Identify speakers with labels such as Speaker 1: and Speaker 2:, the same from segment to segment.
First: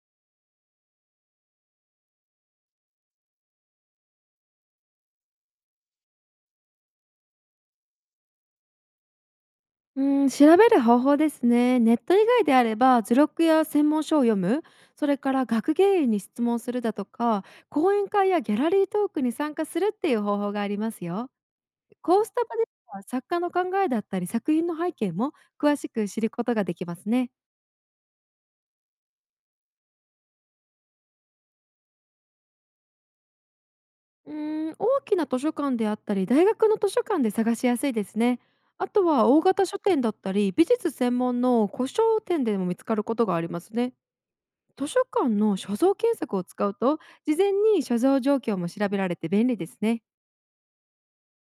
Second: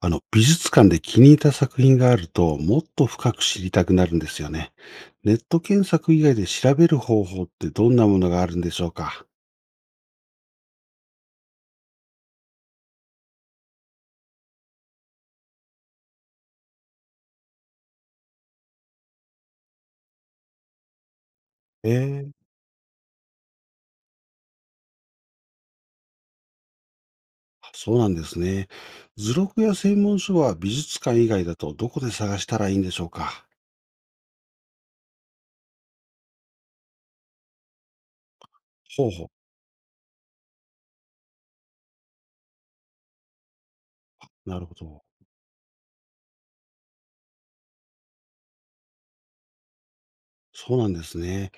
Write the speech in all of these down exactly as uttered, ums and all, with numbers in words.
Speaker 1: あの、美術館で気に入った作品があると、もっと深く知りたくなるんですよね。ネット検索以外で調べる方法ってどんなものがあるんでしょうか？
Speaker 2: うん、調べる方法ですね。ネット以外であれば図録や専門書を読む、それから学芸員に質問するだとか、講演会やギャラリートークに参加するっていう方法がありますよ。
Speaker 1: え
Speaker 2: こう
Speaker 1: ー、
Speaker 2: した場では作家の考えだったり作品の背景も詳しく知ることができますね。
Speaker 1: そうなんですね。図録や専門書は美術館以外だとどこで探したらいいんでしょうか？
Speaker 2: うーん、大きな図書館であったり大学の図書館で探しやすいですね。あと
Speaker 1: ほうほ
Speaker 2: は
Speaker 1: う。
Speaker 2: 大型書店だったり美術専門の古書店でも見つかることがありますね。
Speaker 1: なるほ
Speaker 2: 図書
Speaker 1: ど。
Speaker 2: 館の所蔵検索を使うと事前に所蔵状況も調べられて便利ですね。
Speaker 1: そうなんですね。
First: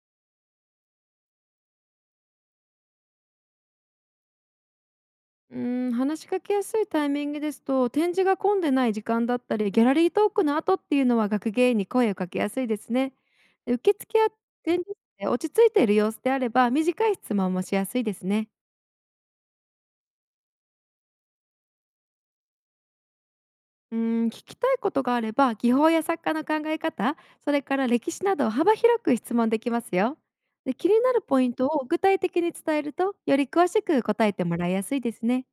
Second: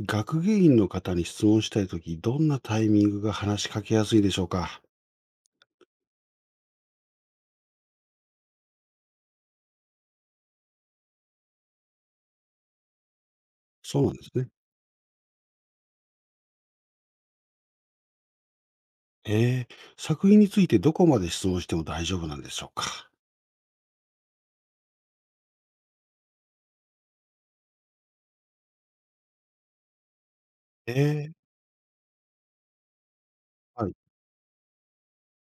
Speaker 1: 学芸員の方に質問したいとき、どんなタイミングが話しかけやすいでしょうか？
Speaker 2: うーん話しかけやすいタイミングですと、展示が混んでない時間だったりギャラリートークの後っていうのは学芸員に声をかけやすいですね。で、受
Speaker 1: そうなんで
Speaker 2: 付や
Speaker 1: すね。
Speaker 2: 展示室で落ち着いている様子であれば短い質問もしやすいですね。
Speaker 1: えー、作品についてどこまで質問しても大丈夫なんでしょうか？
Speaker 2: うーん、聞きたいことがあれば、技法や作家の考え方、それから歴史などを幅広く質問できますよ。で、気
Speaker 1: え
Speaker 2: になる
Speaker 1: ー
Speaker 2: ポイントを具体的に伝えると、より詳し
Speaker 1: はい、
Speaker 2: く答えてもらいやすいですね。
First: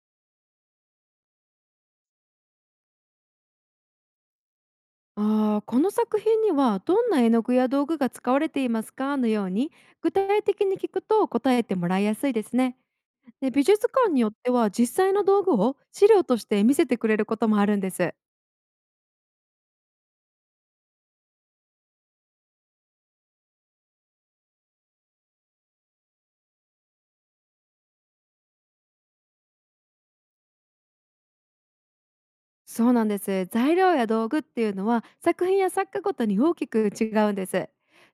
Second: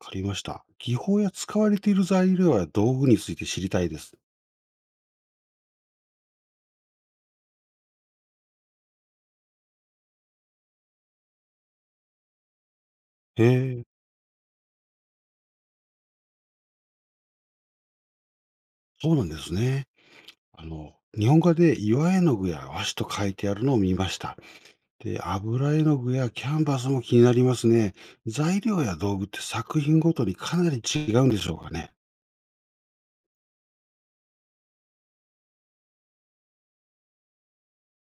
Speaker 1: わかりました。技法や使われている材料や道具について知りたいです。
Speaker 2: ああ、この作品にはどんな絵の具や道具が使われていますかのように、具体的に聞くと答えてもらいやすいですね。
Speaker 1: へ
Speaker 2: で、美
Speaker 1: え、
Speaker 2: 術館によっては実際の道具を資料として見せてくれることもあるんです。
Speaker 1: そうなんですね。あの、日本画で岩絵の具や和紙と書いてあるのを見ました。で、油絵の具やキャンバスも気になりますね。材料や道具って作品ごとにかなり違うんでしょうかね？
Speaker 2: そうなんです。材料や道具っていうのは作品や作家ごとに大きく違うんです。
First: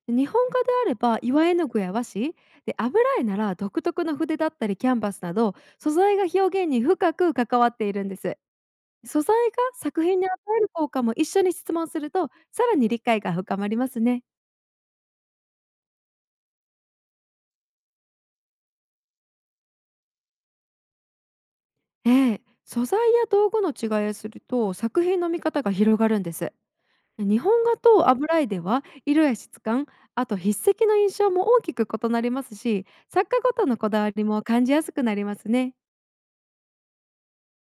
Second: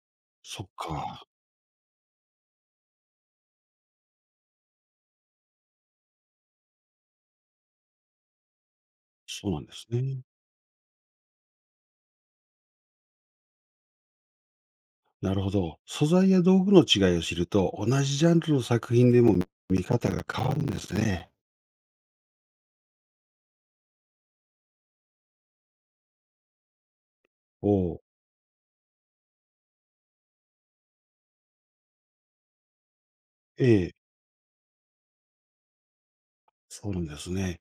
Speaker 2: 日本
Speaker 1: そ
Speaker 2: 画
Speaker 1: っ
Speaker 2: であれば
Speaker 1: か、
Speaker 2: 岩絵の具や和紙、で油絵なら独特の筆だったりキャンバスなど素材が表現に深く関わっているんです。素材
Speaker 1: そう
Speaker 2: が
Speaker 1: なんです
Speaker 2: 作品
Speaker 1: ね。
Speaker 2: に与える効果も一緒に質問するとさらに理解が深まりますね。
Speaker 1: なるほど。素材や道具の違いを知ると、同じジャンルの作品でも見方が変わるんですね。
Speaker 2: ええ、素材や道具の違いをすると作品の見方が広がるんです。日本
Speaker 1: お
Speaker 2: 画
Speaker 1: お、
Speaker 2: と油絵では色や質感、あと筆跡の印象も大きく異なりますし、作家ごとのこ
Speaker 1: ええ
Speaker 2: だわりも感じやすくなりますね。
Speaker 1: そうなんですね。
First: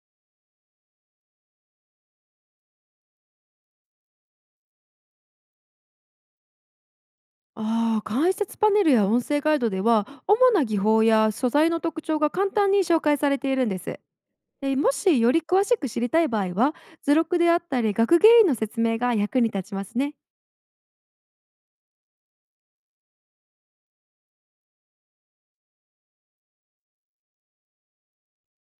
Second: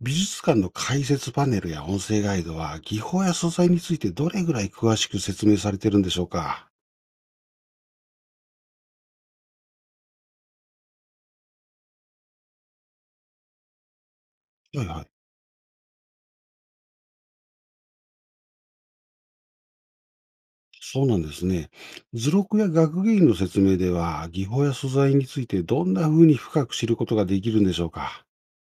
Speaker 1: 美術館の解説パネルや音声ガイドは、技法や素材についてどれぐらい詳しく説明されてるんでしょうか？
Speaker 2: ああ、解説パネルや音声ガイドでは主な技法や素材の特徴が簡単に紹介されているんです。で
Speaker 1: はい
Speaker 2: も
Speaker 1: はい。
Speaker 2: しより詳しく知りたい場合は、図録であったり学芸員の説明が役に立ちますね。
Speaker 1: そうなんですね。図録や学芸員の説明では、技法や素材についてどんな風に深く知ることができるんでしょうか？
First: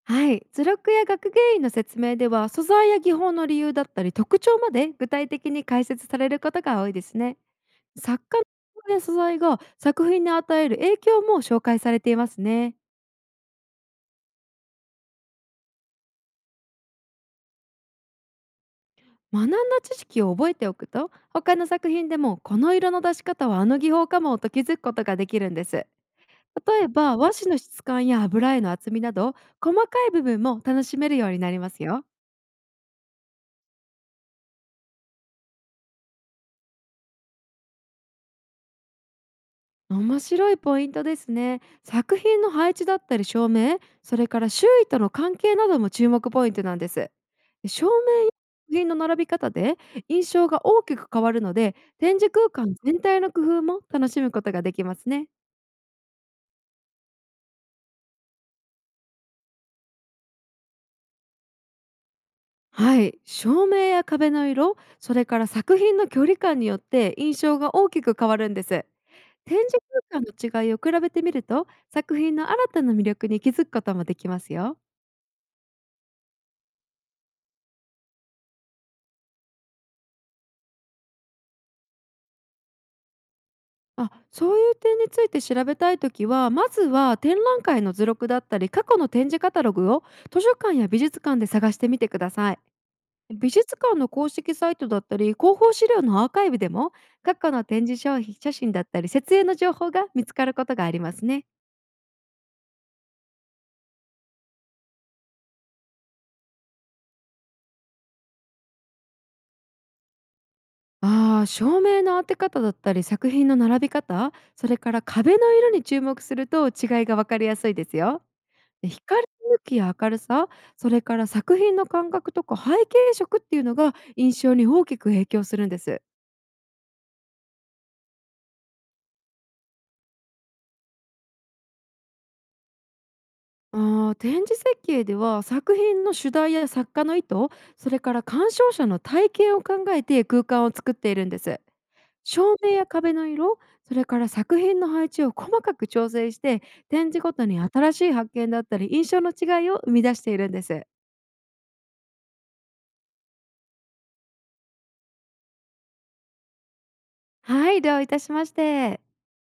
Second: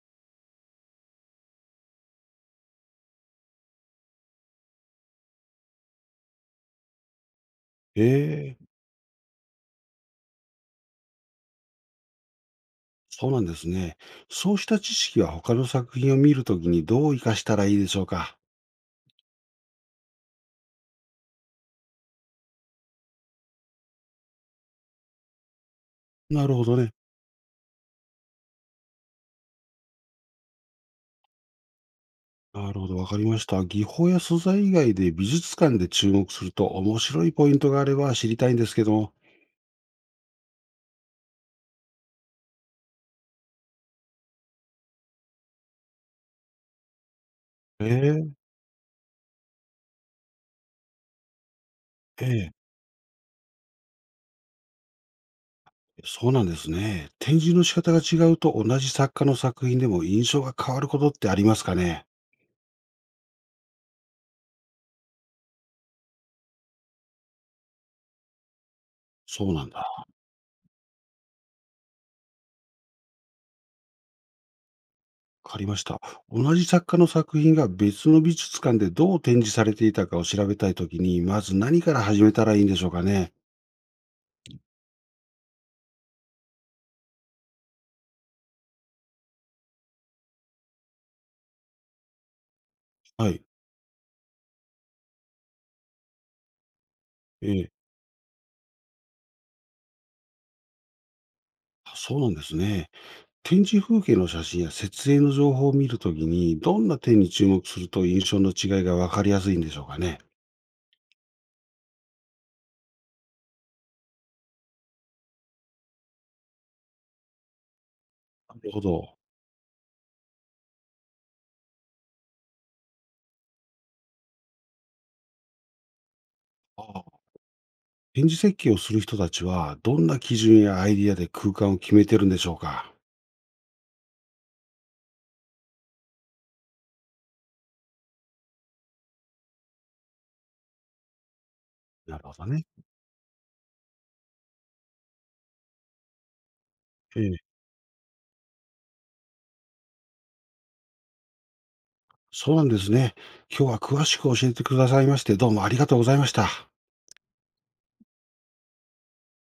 Speaker 2: はい、図録や学芸員の説明では素材や技法の理由だったり特徴まで具体的に解説されることが多いですね。作家
Speaker 1: ええ
Speaker 2: の素材が作品に与える影響も紹介されていますね。
Speaker 1: そうなんですね。そうした知識は他の作品を見るときにどう活かしたらいいでしょうか？
Speaker 2: 学んだ知識を覚えておくと、他の作品でもこの色の出し方はあの技法かもと気づくことができるんです。
Speaker 1: なるほど
Speaker 2: 例え
Speaker 1: ね。
Speaker 2: ば和紙の質感や油絵の厚みなど、細かい部分も楽しめるようになりますよ。
Speaker 1: なるほど、わかりました。技法や素材以外で美術館で注目すると面白いポイントがあれば知りたいんですけども。
Speaker 2: 面白いポイントですね。作品の配置だったり照明、それから周囲との関係なども注目ポイントなんです。照明や
Speaker 1: え
Speaker 2: 作品の並び方で印象が大きく変わるので、展
Speaker 1: え
Speaker 2: 示
Speaker 1: え
Speaker 2: 空
Speaker 1: え、
Speaker 2: 間全体の工夫も楽しむことができますね。
Speaker 1: そうなんですね。展示の仕方が違うと同じ作家の作品でも印象が変わることってありますかね？
Speaker 2: はい、照明や壁の色、それから作品の距離感によって印象が大きく変わるんです。
Speaker 1: そう
Speaker 2: 展
Speaker 1: なん
Speaker 2: 示
Speaker 1: だ。
Speaker 2: 空間の違いを比べてみると、作品の新たな魅力に気づくこともできますよ。
Speaker 1: わかりました。同じ作家の作品が別の美術館でどう展示されていたかを調べたいときに、まず何から始めたらいいんでしょうかね？
Speaker 2: あ、そういう点について調べたいときは、まずは展覧会の図録だったり、過去の展示カタログを図書館や美術館で探してみてください。
Speaker 1: はい。
Speaker 2: 美術館の公式サイトだったり、広報資料のアーカイブでも、過去
Speaker 1: え
Speaker 2: の
Speaker 1: え、
Speaker 2: 展示商品写真だったり、設営の情報が見つかることがありますね。
Speaker 1: あそうなんですね。展示風景の写真や設営の情報を見るときに、どんな点に注目すると印象の違いがわかりやすいんでしょうかね？
Speaker 2: ああ、照明の当て方だったり、作品の並び方、それから壁の色に注目すると違いがわかりやすいですよ。
Speaker 1: なるほ
Speaker 2: で、
Speaker 1: ど。
Speaker 2: 光の向きや明るさ、それから作品の感覚とか背景色っていうのが印象に大きく影響するんです。
Speaker 1: ああ展示設計をする人たちは、どんな基準やアイディアで空間を決めてるんでしょうか？
Speaker 2: あー展示設計では、作品の主題や作家の意図、それから鑑賞者の体験を考えて空間を作っているんです。
Speaker 1: なるほど
Speaker 2: 照
Speaker 1: ね。
Speaker 2: 明や壁の色、それから作品の配置を細かく調整して、展示
Speaker 1: え
Speaker 2: ご
Speaker 1: え、
Speaker 2: とに新しい発見だったり印象の違いを生み出しているんです。
Speaker 1: そうなんですね。今日は詳しく教えてくださいまして、どうもありがとうございました。
Speaker 2: はい、どういたしまして。